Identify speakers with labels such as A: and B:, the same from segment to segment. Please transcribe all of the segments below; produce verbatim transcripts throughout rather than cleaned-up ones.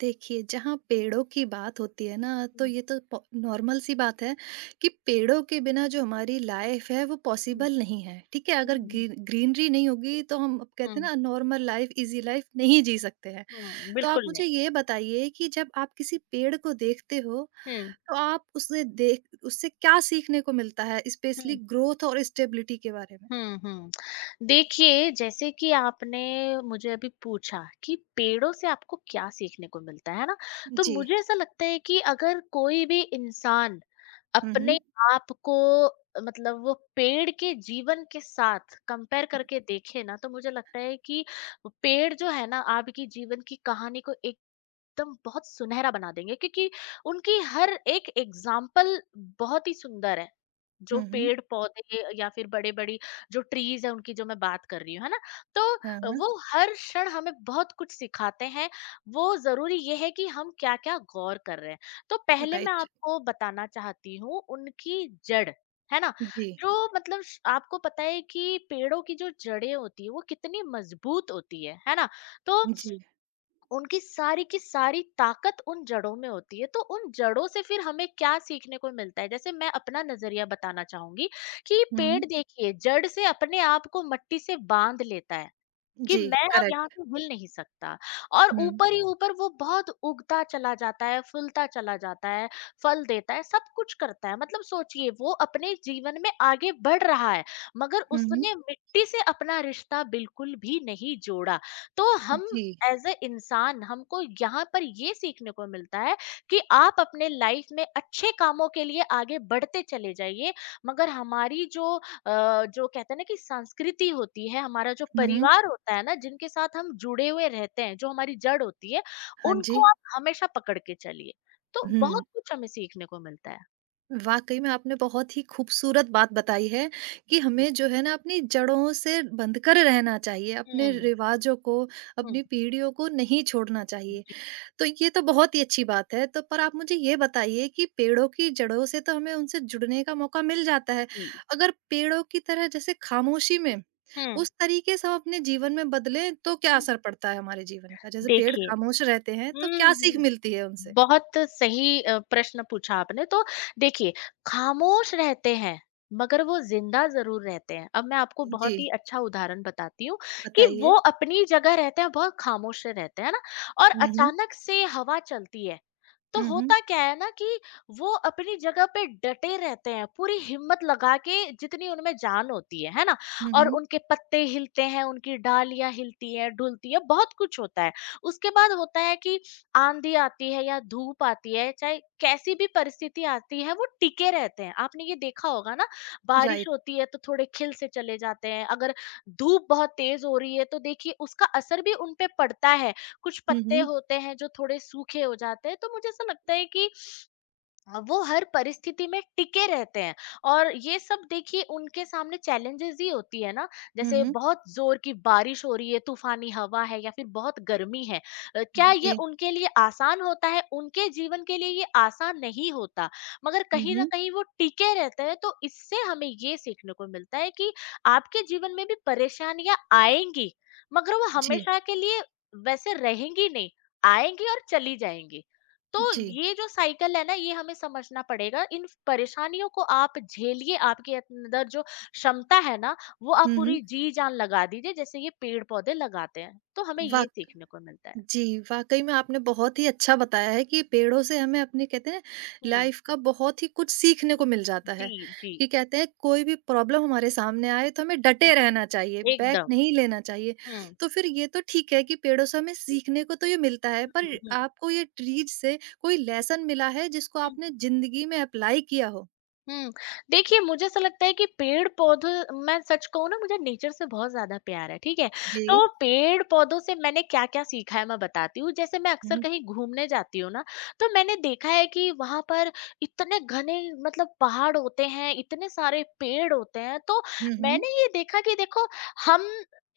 A: देखिए, जहाँ पेड़ों की बात होती है ना, तो
B: हुँ,
A: ये तो पॉ नॉर्मल सी बात है कि पेड़ों के बिना जो हमारी लाइफ़ है, वो
B: हुँ,
A: पॉसिबल नहीं है, ठीक है? अगर
B: हुँ,
A: ग्री ग्रीनरी नहीं होगी, तो हम अब कहते
B: हुँ,
A: हैं ना, नॉर्मल लाइफ़, ईज़ी लाइफ़ नहीं जी सकते हैं।
B: हुँ,
A: तो आप
B: बिल्कुल नहीं।
A: मुझे ये बताइए कि जब आप किसी पेड़ को देखते हो,
B: हुँ,
A: तो आप उसे देख उससे क्या सीखने को मिलता है, स्पेशली
B: हुँ,
A: ग्रोथ और स्टेबिलिटी के बारे में?
B: हुँ, हुँ। देखिए, जैसे कि आपने मुझे अभी पूछा कि पेड़ों से आपको क्या सीखने को मिलता है, है ना? तो
A: जी।
B: मुझे ऐसा लगता है कि अगर कोई भी इंसान
A: हुँ,
B: अपने
A: हुँ।
B: आप को मतलब वो पेड़ के जीवन के साथ कंपेयर करके देखे ना, तो मुझे लगता है कि पेड़ जो है ना, आपकी जीवन की कहानी को एक एकदम बहुत सुनहरा बना देंगे, क्योंकि उनकी हर एक एग्जाम्पल बहुत ही सुंदर है। जो
A: हुँ, हुँ।
B: पेड़ पौधे या फिर बड़े-बड़ी जो ट्रीज़ है, उनकी जो मैं बात कर रही हूँ, है ना?
A: हाँ,
B: तो
A: हाँ।
B: वो हर क्षण हमें बहुत कुछ सिखाते हैं। वो ज़रूरी ये है कि हम क्या-क्या गौर कर रहे हैं। तो पहले मैं
A: राइट।
B: आपको बताना चाहती हूँ उनकी जड़, है ना?
A: जी।
B: जो मतलब श आपको पता है कि पेड़ों की जो जड़ें होती हैं वो कितनी मजबूत होती है, है ना? तो
A: जी।
B: उनकी सारी की सारी ताकत उन जड़ों में होती है। तो उन जड़ों से फिर हमें क्या सीखने को मिलता है? जैसे मैं अपना नजरिया बताना चाहूंगी कि पेड़
A: हुँ।
B: देखिए, जड़ से अपने आप को मट्टी से बांध लेता है कि
A: जी,
B: मैं अब यहाँ
A: करेक्ट।
B: से हिल नहीं सकता। और
A: हुँ,
B: ऊपर ही ऊपर वो बहुत उगता चला जाता है, फूलता चला जाता है, फल देता है, सब कुछ करता है। मतलब सोचिए, वो अपने जीवन में आगे बढ़ रहा है, मगर
A: हुँ, हुँ।
B: उसने मिट्टी से अपना रिश्ता बिल्कुल भी नहीं जोड़ा। तो हम
A: जी,
B: एज ए इंसान, हमको यहाँ पर ये सीखने को मिलता है कि आप अपने लाइफ में अच्छे कामों के लिए आगे बढ़ते चले जाइए। मगर हमारी जो अ, जो कहते हैं ना कि संस्कृति होती है, हमारा जो
A: हुँ, हुँ।
B: परिवार होता है ना, जिनके साथ हम जुड़े हुए रहते हैं, जो हमारी जड़ होती है,
A: हाँ जी।
B: उनको आप हमेशा पकड़ के चलिए। तो बहुत
A: हुँ,
B: कुछ हमें सीखने को मिलता है।
A: वाक़ई में आपने बहुत ही खूबसूरत बात बताई है कि हमें जो है ना अपनी जड़ों से बंधकर रहना चाहिए, अपने
B: हम्म।
A: रिवाज़ों को,
B: हम्म।
A: अपनी पीढ़ियों को नहीं छोड़ना चाहिए।
B: जी।
A: तो ये तो बहुत ही अच्छी बात है। तो पर आप मुझे ये बताइए कि पेड़ों की जड़ों से तो हमें उनसे जुड़ने का मौका मिल जाता है।
B: जी,
A: अगर पेड़ों की तरह जैसे खामोशी में
B: हम्म,
A: उस तरीके से हम अपने जीवन में बदलें तो क्या
B: हम्म।
A: असर पड़ता है हमारे जीवन का? जैसे पेड़
B: देखिए।
A: खामोश रहते हैं तो
B: हम्म
A: क्या सीख
B: हम्म
A: मिलती है उनसे?
B: बहुत सही अ, प्रश्न पूछा आपने। तो देखिए, खामोश रहते हैं, मगर वो ज़िंदा ज़रूर रहते हैं। अब मैं आपको
A: जी,
B: बहुत ही अच्छा उदाहरण बताती हूँ कि
A: बताइए।
B: वो अपनी जगह रहते हैं, बहुत खामोश से रहते हैं, है ना? और
A: हुँ, हुँ।
B: अचानक से हवा चलती है, तो
A: हुँ, हुँ।
B: होता क्या है ना कि वो अपनी जगह पे डटे रहते हैं, पूरी हिम्मत लगा के, जितनी उनमें जान होती है, है ना?
A: हुँ,
B: और
A: हुँ।
B: उनके पत्ते हिलते हैं, उनकी डालियाँ हिलती हैं, डुलती हैं, बहुत कुछ होता है। उसके बाद होता है कि आंधी आती है या धूप आती है, चाहे कैसी भी परिस्थिति आती है, वो टिके रहते हैं। आपने ये देखा होगा ना। बारिश
A: राइट।
B: होती है तो थोड़े खिल से चले जाते हैं, अगर धूप बहुत तेज हो रही है तो देखिए उसका असर भी उन पे पड़ता है, कुछ
A: हुँ,
B: पत्ते
A: हुँ।
B: होते हैं जो थोड़े सूखे हो जाते हैं। तो मुझे ऐसा लगता है कि हाँ, वो हर परिस्थिति में टिके रहते हैं। और ये सब देखिए, उनके सामने चैलेंजेस ही होती है ना,
A: हुँ,
B: जैसे
A: हुँ।
B: बहुत जोर की बारिश हो रही है, तूफानी हवा है या फिर बहुत गर्मी है। अ, क्या ये
A: जी।
B: उनके लिए आसान होता है? उनके जीवन के लिए ये आसान नहीं होता। मगर
A: हुँ,
B: कहीं ना
A: हुँ।
B: कहीं वो टिके रहते हैं। तो इससे हमें ये सीखने को मिलता है कि आपके जीवन में भी परेशानियां आएंगी, मगर वो
A: जी।
B: हमेशा के लिए वैसे रहेंगी नहीं, आएंगी और चली जाएंगी। तो
A: जी।
B: ये जो साइकिल है ना, ये हमें समझना पड़ेगा। इन परेशानियों को आप झेलिए, आपके अंदर जो क्षमता है ना, वो आप
A: हुँ, हुँ।
B: पूरी जी जान लगा दीजिए, जैसे ये पेड़ पौधे लगाते हैं। तो हमें ये
A: वाक़
B: सीखने को मिलता है।
A: जी, वाक़ई में आपने बहुत ही अच्छा बताया है कि पेड़ों से हमें अपने कहते हैं
B: हम्म।
A: लाइफ़ का बहुत ही कुछ सीखने को मिल जाता
B: जी।
A: है,
B: जी।
A: कि कहते हैं कोई भी प्रॉब्लम हमारे सामने आए तो हमें
B: हम्म।
A: डटे रहना चाहिए, बैक
B: एकदम।
A: नहीं लेना चाहिए।
B: हम्म।
A: तो फिर ये तो ठीक है कि पेड़ों से हमें
B: हम्म।
A: सीखने को तो ये मिलता है, पर
B: हम्म।
A: आपको ये ट्रीज से कोई लेसन मिला है जिसको
B: हम्म।
A: आपने ज़िंदगी में अप्लाई किया हो?
B: हुँ। देखिए, मुझे ऐसा लगता है कि पेड़-पौधों, मैं सच कहूँ ना, मुझे नेचर से बहुत ज़्यादा प्यार है, ठीक है?
A: जी।
B: तो पेड़-पौधों से मैंने क्या-क्या सीखा है, मैं बताती हूँ। जैसे मैं अक्सर
A: हुँ,
B: कहीं घूमने जाती हूँ ना, तो मैंने देखा है कि वहाँ पर इतने घने, मतलब पहाड़ होते हैं, इतने सारे पेड़ होते हैं। तो
A: हुँ, हुँ,
B: मैंने ये देखा कि देखो, हम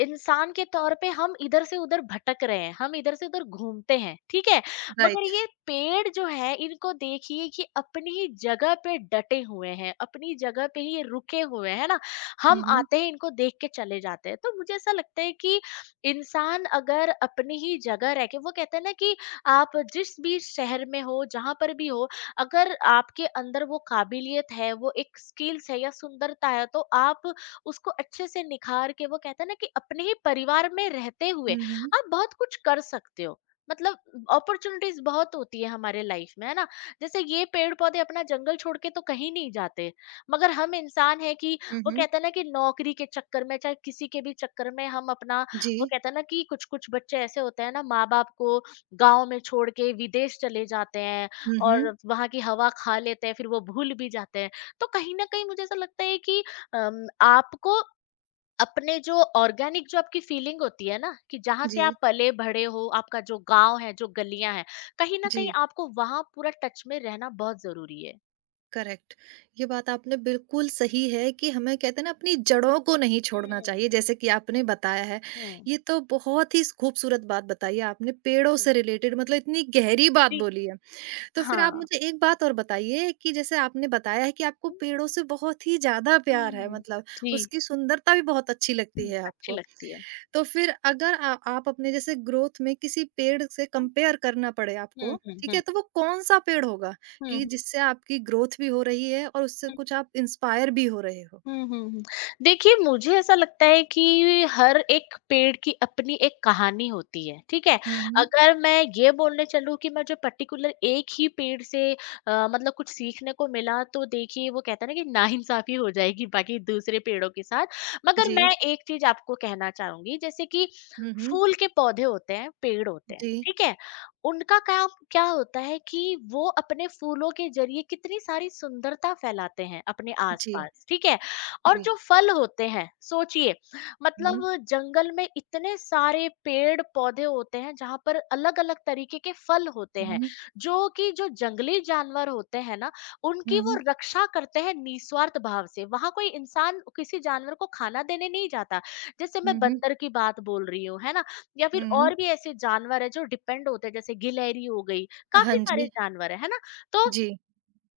B: इंसान के तौर पे हम इधर से उधर भटक रहे हैं, हम इधर से उधर घूमते हैं, ठीक है? मगर
A: राइट।
B: ये पेड़ जो है, इनको देखिए कि अपनी ही जगह पे डटे हुए हैं, अपनी जगह पे ही ये रुके हुए हैं ना।
A: हुँ,
B: हम
A: हुँ,
B: आते हैं, इनको देख के चले जाते हैं। तो मुझे ऐसा लगता है कि इंसान अगर अपनी ही जगह रह के, वो कहते हैं ना कि आप जिस भी शहर में हो, जहां पर भी हो, अगर आपके अंदर वो काबिलियत है, वो एक स्किल्स है या सुंदरता है, तो आप उसको अच्छे से निखार के, वो कहते हैं ना कि अपने ही परिवार में रहते हुए
A: हुँ, हुँ,
B: आप बहुत कुछ कर सकते हो। मतलब अपॉर्चुनिटीज बहुत होती है हमारे लाइफ में, है ना? जैसे ये पेड़ पौधे अपना जंगल छोड़ के तो कहीं नहीं जाते, मगर हम इंसान है कि
A: हुँ,
B: वो
A: हुँ,
B: कहते हैं ना कि नौकरी के चक्कर में, चाहे किसी के भी चक्कर में, हम अपना,
A: जी।
B: वो कहते हैं ना कि कुछ कुछ बच्चे ऐसे होते हैं ना, माँ बाप को गाँव में छोड़ के विदेश चले जाते हैं
A: हुँ, हुँ,
B: और वहां की हवा खा लेते हैं, फिर वो भूल भी जाते हैं। तो कहीं ना कहीं मुझे ऐसा लगता है कि अम, आपको अपने जो ऑर्गेनिक, जो आपकी फीलिंग होती है ना कि जहाँ से
A: जी,
B: आप पले बढ़े हो, आपका जो गाँव है, जो गलियाँ हैं, कहीं न कहीं
A: जी।
B: आपको वहाँ पूरा टच में रहना बहुत ज़रूरी है।
A: करेक्ट। ये बात आपने बिल्कुल सही है कि हमें कहते हैं ना अपनी जड़ों को नहीं छोड़ना
B: हुँ,
A: चाहिए जैसे कि
B: हुँ,
A: आपने बताया है।
B: हुँ,
A: ये तो बहुत ही स खूबसूरत बात बताई है आपने पेड़ों
B: हुँ।
A: से रिलेटेड मतलब इतनी गहरी बात
B: जी,
A: बोली है। तो फिर आप
B: हाँ।
A: मुझे एक बात और बताइए कि जैसे आपने बताया है कि आपको
B: हुँ,
A: पेड़ों से बहुत ही ज़्यादा प्यार है
B: हुँ,
A: मतलब
B: जी,
A: उसकी सुंदरता भी बहुत अच्छी लगती
B: हुँ,
A: है
B: अच्छी
A: आपको।
B: लगती है।
A: तो फिर अगर आ, आप अपने जैसे ग्रोथ में किसी पेड़ से
B: हुँ,
A: कंपेयर करना पड़े आपको,
B: हुँ, हुँ,
A: ठीक है?
B: हुँ,
A: तो वो कौन-सा पेड़ होगा
B: हुँ,
A: कि
B: हुँ।
A: जिससे आपकी ग्रोथ भी हो रही है और उससे कुछ आप इंस्पायर भी हो रहे हो?
B: हुँ, हुँ, हुँ। देखिए, मुझे ऐसा लगता है कि हर एक पेड़ की अपनी एक कहानी होती है, ठीक है?
A: हुँ, हुँ।
B: अगर मैं ये बोलने चलूँ कि मुझे पर्टिकुलर एक ही पेड़ से अ, मतलब कुछ सीखने को मिला, तो देखिए, वो कहते हैं ना कि नाइंसाफ़ी हो जाएगी बाकी दूसरे पेड़ों के साथ। मगर
A: जी।
B: मैं एक चीज़ आपको कहना चाहूँगी, जैसे कि
A: हुँ, हुँ।
B: फूल के पौधे होते हैं, पेड़ होते हैं,
A: जी,
B: ठीक है? उनका काम क्या होता है कि वो अपने फूलों के ज़रिए कितनी सारी सुंदरता फैलाते हैं अपने
A: जी,
B: आस-पास, ठीक है? और
A: जी।
B: जो फल होते हैं, सोचिए,
A: हुँ,
B: मतलब जंगल में इतने सारे पेड़ पौधे होते हैं जहां पर अलग अलग तरीके के फल होते हैं,
A: हुँ,
B: जो कि जो जंगली जानवर होते हैं ना, उनकी
A: हुँ,
B: वो
A: हुँ,
B: रक्षा करते हैं निस्वार्थ भाव से। वहां कोई इंसान किसी जानवर को खाना देने नहीं जाता। जैसे मैं
A: हुँ,
B: बंदर की बात बोल रही हूँ, है ना? या फिर
A: हुँ,
B: और
A: हुँ।
B: भी ऐसे जानवर है जो डिपेंड होते हैं, जैसे गिलहरी हो गई,
A: हाँ
B: काफी सारे
A: जी,
B: जानवर है है ना? तो
A: जी।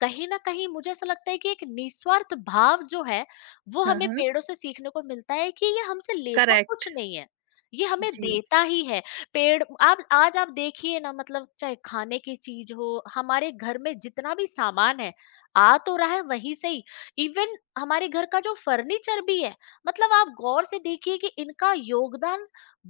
B: कहीं न कहीं मुझे ऐसा लगता है कि एक निस्वार्थ भाव जो है, वो
A: हाँ,
B: हमें
A: हाँ।
B: पेड़ों से सीखने को मिलता है कि ये हमसे लेता कुछ
A: करेक्ट।
B: नहीं है, ये हमें
A: जी,
B: देता ही है। पेड़, आप आज आप देखिए ना, मतलब चाहे खाने की चीज़ हो, हमारे घर में जितना भी सामान है, आ तो रहा है वहीं से ही। इवन हमारे घर का जो फर्नीचर भी है, मतलब आप गौर से देखिए कि इनका योगदान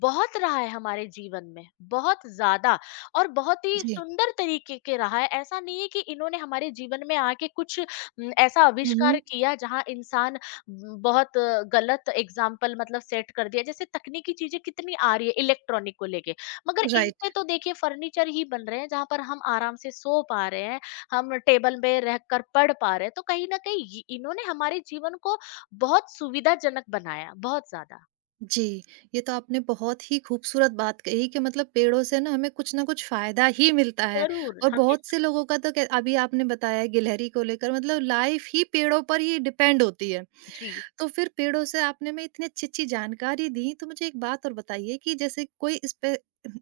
B: बहुत रहा है हमारे जीवन में, बहुत ज़्यादा। और बहुत ही
A: जी।
B: सुंदर तरीके के रहा है। ऐसा नहीं है कि इन्होंने हमारे जीवन में आके कुछ उम, ऐसा
A: हुँ,
B: आविष्कार
A: हुँ।
B: किया जहाँ इंसान उम, बहुत अ, गलत एग्ज़ाम्पल मतलब सेट कर दिया। जैसे तकनीकी चीज़ें कितनी आ रही है, इलेक्ट्रॉनिक को लेके। मगर इनसे
A: राइट।
B: तो देखिए फर्नीचर ही बन रहे हैं जहाँ पर हम आराम से सो पा रहे हैं, हम टेबल में रहकर पढ़ पा रहे हैं। तो कहीं न कहीं ये इन्होंने हमारे जीवन को बहुत सुविधाजनक बनाया, बहुत ज़्यादा।
A: जी, ये तो आपने बहुत ही खूबसूरत बात कही कि मतलब पेड़ों से ना हमें कुछ न कुछ फ़ायदा ही मिलता है
B: ज़रूर,
A: और बहुत से
B: हमेशा।
A: लोगों का तो क अभी आपने बताया गिलहरी को लेकर मतलब लाइफ़ ही पेड़ों पर ही डिपेंड होती है।
B: जी।
A: तो फिर पेड़ों से आपने में इतनी अच्छी-अच्छी जानकारी दी, तो मुझे एक बात और बताइए कि जैसे कोई इस पे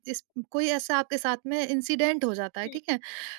A: इस कोई ऐसा आपके साथ में इंसिडेंट हो जाता है,
B: हुँ,
A: ठीक है?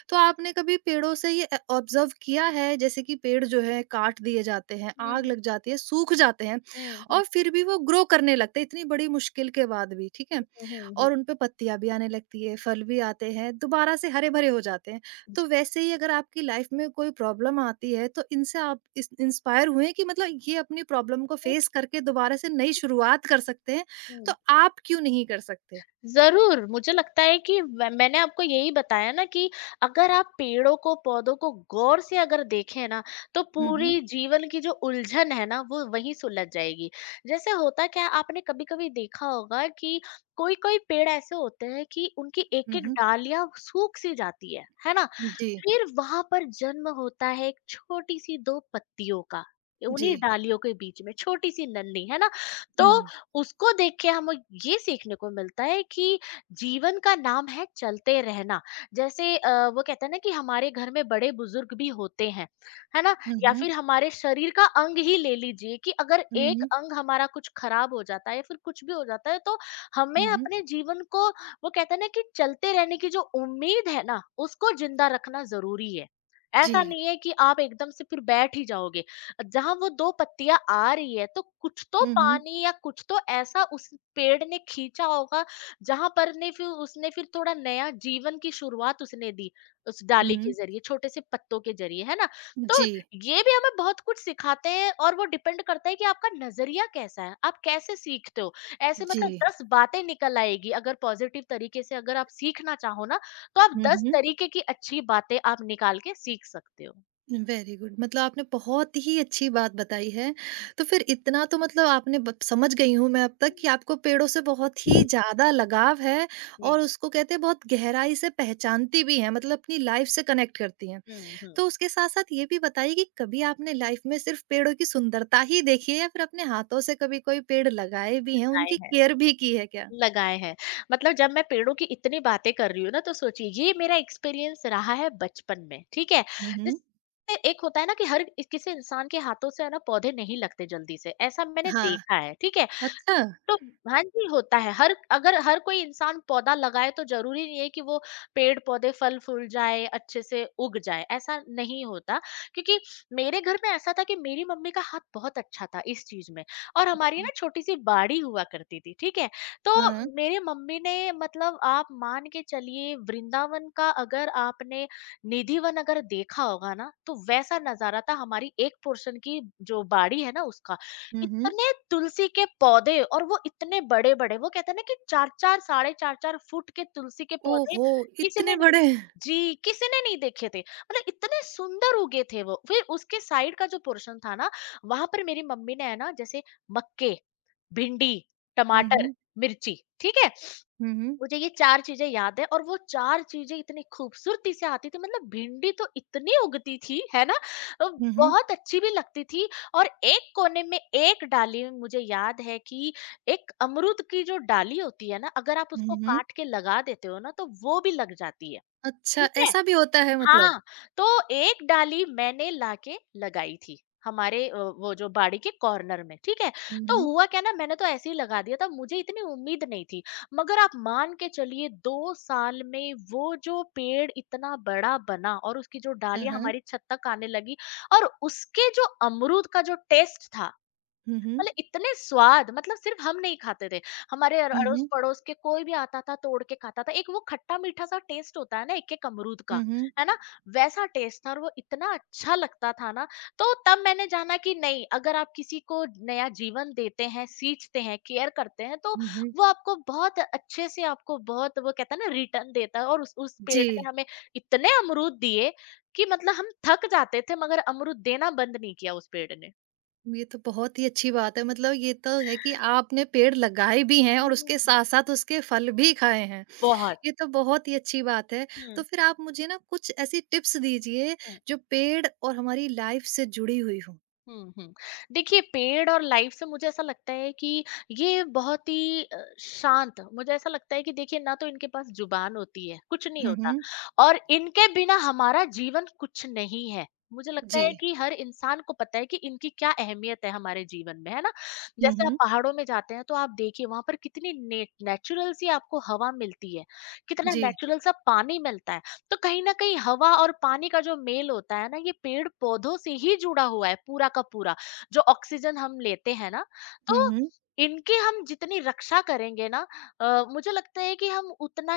A: तो आपने कभी पेड़ों से ये अ, ऑब्ज़र्व किया है जैसे कि पेड़ जो है काट दिए जाते हैं, आग
B: हुँ,
A: लग जाती है, सूख जाते हैं
B: हुँ, हुँ,
A: और फिर भी वो ग्रो करने लगते हैं इतनी बड़ी मुश्किल के बाद भी, ठीक है?
B: हुँ, हुँ, हुँ, हुँ।
A: और उन पे पत्तियाँ भी आने लगती है, फल भी आते हैं, दोबारा से हरे-भरे हो जाते हैं।
B: जी।
A: तो वैसे ही अगर आपकी लाइफ में कोई प्रॉब्लम आती है तो इनसे आप इस इंस्पायर हुए हैं कि मतलब ये अपनी प्रॉब्लम को
B: हुँ।
A: फेस करके दोबारा से नई शुरुआत कर सकते हैं, तो आप क्यों नहीं कर सकते?
B: ज़रूर, मुझे लगता है कि व मैंने आपको यही बताया ना कि अगर आप पेड़ों को, पौधों को गौर से अगर देखें ना, तो
A: हुँ, हुँ।
B: पूरी जीवन की जो उलझन है ना, वो वहीं सुलझ जाएगी। जैसे होता क्या है, आपने कभी-कभी देखा होगा कि कोई-कोई पेड़ ऐसे होते हैं कि उनकी
A: हुँ,
B: एक-एक
A: हुँ।
B: डालियाँ सूख-सी जाती है, है ना?
A: जी,
B: फिर वहां पर जन्म होता है एक छोटी सी दो पत्तियों का,
A: जी।
B: उन्हीं डालियों के बीच में छोटी सी नन्ही, है ना? तो
A: हुँ।
B: उसको देख के हमें ये सीखने को मिलता है कि जीवन का नाम है चलते रहना। जैसे अ, वो कहते हैं ना कि हमारे घर में बड़े बुजुर्ग भी होते हैं, है ना?
A: हुँ,
B: या
A: हुँ।
B: फिर हमारे शरीर का अंग ही ले लीजिए कि अगर
A: हुँ,
B: एक
A: हुँ।
B: अंग हमारा कुछ खराब हो जाता है या फिर कुछ भी हो जाता है तो हमें
A: हुँ, हुँ।
B: अपने जीवन को, वो कहते हैं ना, कि चलते रहने की जो उम्मीद है ना, उसको जिंदा रखना जरूरी है। ऐसा हम्म,
A: जी।
B: नहीं है कि आप एकदम से फिर बैठ ही जाओगे। जहां वो दो पत्तियां आ रही है तो कुछ तो
A: हुँ, हुँ।
B: पानी या कुछ तो ऐसा उस पेड़ ने खींचा होगा। जहां पर ने फिर उसने फिर थोड़ा नया जीवन की शुरुआत उसने दी, उस डाली के
A: हुँ।
B: जरिए, छोटे से पत्तों के जरिए, है ना? तो
A: जी,
B: ये भी हमें बहुत कुछ सिखाते हैं, और वो डिपेंड करता है कि आपका नजरिया कैसा है, आप कैसे सीखते हो। ऐसे
A: जी।
B: मतलब दस बातें निकल आएगी अगर पॉजिटिव तरीके से अगर आप सीखना चाहो ना, तो आप
A: हुँ,
B: दस
A: हुँ।
B: तरीके की अच्छी बातें आप निकाल के सीख सकते हो।
A: वेरी गुड मतलब आपने बहुत ही अच्छी बात बताई है। तो फिर इतना तो मतलब आपने ब समझ गई हूँ मैं अब तक कि आपको पेड़ों से बहुत ही ज़्यादा लगाव है और
B: जी।
A: उसको कहते हैं बहुत गहराई से पहचानती भी हैं मतलब अपनी लाइफ़ से कनेक्ट करती हैं।
B: हुँ, हुँ।
A: तो उसके साथ-साथ ये भी बताइए कि कभी आपने लाइफ़ में सिर्फ़ पेड़ों की सुंदरता ही देखी है या फिर अपने हाथों से कभी कोई पेड़ लगाए भी हैं,
B: लगाए
A: उनकी
B: हैं।
A: केयर भी की है क्या?
B: लगाए हैं। मतलब जब मैं पेड़ों की इतनी बातें कर रही हूँ ना, तो सोचिए ये मेरा एक्सपीरियंस रहा है बचपन में, ठीक है?
A: हुँ, हुँ।
B: जिस एक होता है ना कि हर किसी इंसान के हाथों से है ना पौधे नहीं लगते जल्दी से, ऐसा मैंने
A: हाँ।
B: देखा है, ठीक है?
A: अच्छा!
B: तो हाँ जी, होता है। हर अगर हर कोई इंसान पौधा लगाए तो ज़रूरी नहीं है कि वो पेड़-पौधे फल-फूल जाए, अच्छे से उग जाए, ऐसा नहीं होता। क्योंकि मेरे घर में ऐसा था कि मेरी मम्मी का हाथ बहुत अच्छा था इस चीज़ में, और हमारी ना
A: अच्छा।
B: छोटी-सी बाड़ी हुआ करती थी, ठीक है?
A: हाँ।
B: तो मेरे मम्मी ने, मतलब आप मान के चलिए वृंदावन का अगर आपने निधिवन अगर देखा होगा ना, तो वैसा नज़ारा था हमारी एक पोर्शन की, जो बाड़ी है ना उसका।
A: हुँ, हुँ।
B: इतने तुलसी के पौधे, और वो इतने बड़े-बड़े, वो कहते हैं ना कि चार चार साढ़े चार चार फुट के तुलसी के पौधे
A: ओहो!
B: किसी ने
A: इतने
B: नहीं,
A: बड़े!
B: जी, किसी ने नहीं देखे थे। मतलब इतने सुंदर उगे थे वो। फिर उसके साइड का जो पोर्शन था ना, वहाँ पर मेरी मम्मी ने है ना, जैसे मक्के, भिंडी,
A: हुँ,
B: टमाटर,
A: हुँ।
B: मिर्ची, ठीक है?
A: हुँ, हुँ।
B: मुझे ये चार चीज़ें याद है, और वो चार चीज़ें इतनी खूबसूरती से आती थी, मतलब भिंडी तो इतनी उगती थी, है ना? अ,
A: हुँ, हुँ।
B: बहुत अच्छी भी लगती थी। और एक कोने में, एक डाली में मुझे याद है कि एक अमरूद की जो डाली होती है ना, अगर आप
A: हुँ,
B: उसको
A: हुँ।
B: काट के लगा देते हो ना, तो वो भी लग जाती है,
A: अच्छा,
B: ठीक है?
A: ऐसा भी होता है मतलब?
B: हाँ, तो एक डाली मैंने लाके लगाई थी, हमारे अ, वो जो बाड़ी के कॉर्नर में, ठीक है?
A: हुँ,
B: तो
A: हुँ।
B: हुआ क्या ना, मैंने तो ऐसे ही लगा दिया था, मुझे इतनी उम्मीद नहीं थी, मगर आप मान के चलिए दो साल में वो जो पेड़ इतना बड़ा बना, और उसकी जो
A: हाँ,
B: डालियाँ
A: हाँ।
B: हमारी छत तक आने लगी। और उसके जो अमरूद का जो टेस्ट था,
A: हुँ, हुँ।
B: मतलब इतने स्वाद, मतलब सिर्फ हम नहीं खाते थे, हमारे अर-
A: हुँ,
B: अड़ोस
A: हुँ।
B: पड़ोस के कोई भी आता था तोड़ के खाता था। एक वो खट्टा मीठा सा टेस्ट होता है ना एक एक अमरूद का,
A: हुँ, हुँ।
B: है ना? वैसा टेस्ट था, और वो इतना अच्छा लगता था ना। तो तब मैंने जाना कि नहीं, अगर आप किसी को नया जीवन देते हैं, सींचते हैं, केयर करते हैं, तो
A: हुँ, हुँ।
B: वो आपको बहुत अच्छे से, आपको बहुत, वो कहता है ना, रिटर्न देता है। और उस, उस पेड़
A: जी,
B: ने हमें इतने अमरूद दिए कि मतलब हम थक जाते थे, मगर अमरूद देना बंद नहीं किया उस पेड़ ने।
A: ये तो बहुत ही अच्छी बात है मतलब ये तो है कि आपने पेड़ लगाए भी हैं और उसके
B: हम्म,
A: साथ-साथ उसके फल भी खाए हैं।
B: बहुत।
A: ये तो बहुत ही अच्छी बात है। तो
B: हुँ,
A: फिर आप मुझे ना कुछ ऐसी टिप्स दीजिए
B: हुँ,
A: जो पेड़ और हमारी लाइफ़ से जुड़ी हुई हों?
B: हुँ, हुँ। देखिए पेड़ और लाइफ से मुझे ऐसा लगता है कि ये बहुत ही अ, शांत, मुझे ऐसा लगता है कि देखिए ना, तो इनके पास ज़ुबान होती है, कुछ नहीं
A: हुँ,
B: होता,
A: हुँ।
B: और इनके बिना हमारा जीवन कुछ नहीं है। मुझे लगता
A: जी।
B: है कि हर इंसान को पता है कि इनकी क्या अहमियत है हमारे जीवन में, है ना?
A: हुँ,
B: जैसे आप
A: हुँ।
B: पहाड़ों में जाते हैं तो आप देखिए वहाँ पर कितनी ने नेचुरल सी आपको हवा मिलती है, कितना
A: जी।
B: नेचुरल सा पानी मिलता है। तो कहीं न कहीं हवा और पानी का जो मेल होता है ना, ये पेड़-पौधों से ही जुड़ा हुआ है पूरा का पूरा, जो ऑक्सीजन हम लेते हैं ना,
A: हुँ,
B: तो
A: हुँ।
B: इनकी हम जितनी रक्षा करेंगे ना, अ, मुझे लगता है कि हम उतना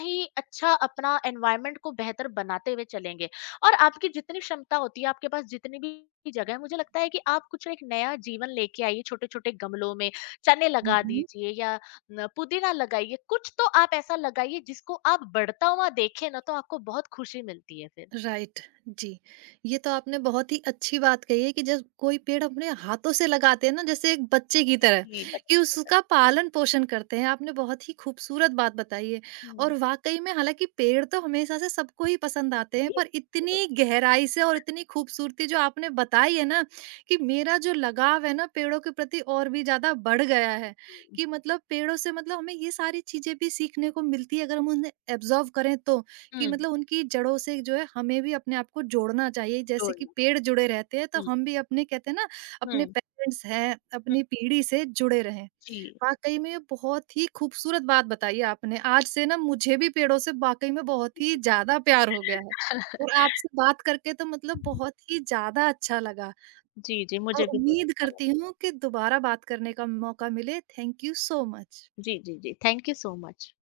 B: ही अच्छा अपना एनवायरनमेंट को बेहतर बनाते हुए चलेंगे। और आपकी जितनी क्षमता होती है, आपके पास जितनी भी जगह है, मुझे लगता है कि आप कुछ एक नया जीवन लेके आइए, छोटे-छोटे गमलों में, चने
A: हुँ,
B: लगा
A: हुँ।
B: दीजिए या न पुदीना लगाइए, कुछ तो आप ऐसा लगाइए जिसको आप बढ़ता हुआ देखें ना, तो आपको बहुत खुशी मिलती है फिर।
A: राइट जी ये तो आपने बहुत ही अच्छी बात कही है कि जब कोई पेड़ अपने हाथों से लगाते हैं ना जैसे एक बच्चे की तरह
B: जी,
A: कि
B: बच्चों के साथ।
A: उसका पालन पोषण करते हैं आपने बहुत ही खूबसूरत बात बताई है
B: हुँ,
A: और वाकई में हालांकि पेड़ तो हमेशा से सबको ही पसंद आते हैं
B: जी,
A: पर
B: ज़रूर।
A: इतनी गहराई से और इतनी खूबसूरती जो आपने बताई है ना कि मेरा जो लगाव है ना पेड़ों के प्रति और भी ज्यादा बढ़ गया है
B: हुँ।
A: कि मतलब पेड़ों से मतलब हमें ये सारी चीजें भी सीखने को मिलती है अगर हम उन्हें एब्जॉर्व करें तो कि
B: हुँ।
A: मतलब उनकी जड़ों से जो है हमें भी अपने आप को जोड़ना चाहिए। जैसे कि
B: जोड़ना।
A: पेड़ जुड़े रहते हैं तो
B: हुँ,
A: हम भी अपने कहते हैं ना अपने
B: हुँ,
A: पेरेंट्स हैं,
B: हुँ।
A: अपनी पीढ़ी से जुड़े रहें।
B: जी,
A: वाक़ई में ये बहुत ही खूबसूरत बात बताई आपने। आज से ना मुझे भी पेड़ों से वाक़ई में बहुत ही ज़्यादा प्यार हो गया है और आपसे बात करके तो मतलब बहुत ही ज़्यादा अच्छा लगा
B: जी, जी,
A: और
B: मुझे भी बहुत
A: उम्मीद
B: अच्छा लगा।
A: करती हूँ कि दोबारा बात करने का मौका मिले। Thank you so much.
B: जी, जी, जी। Thank you so much.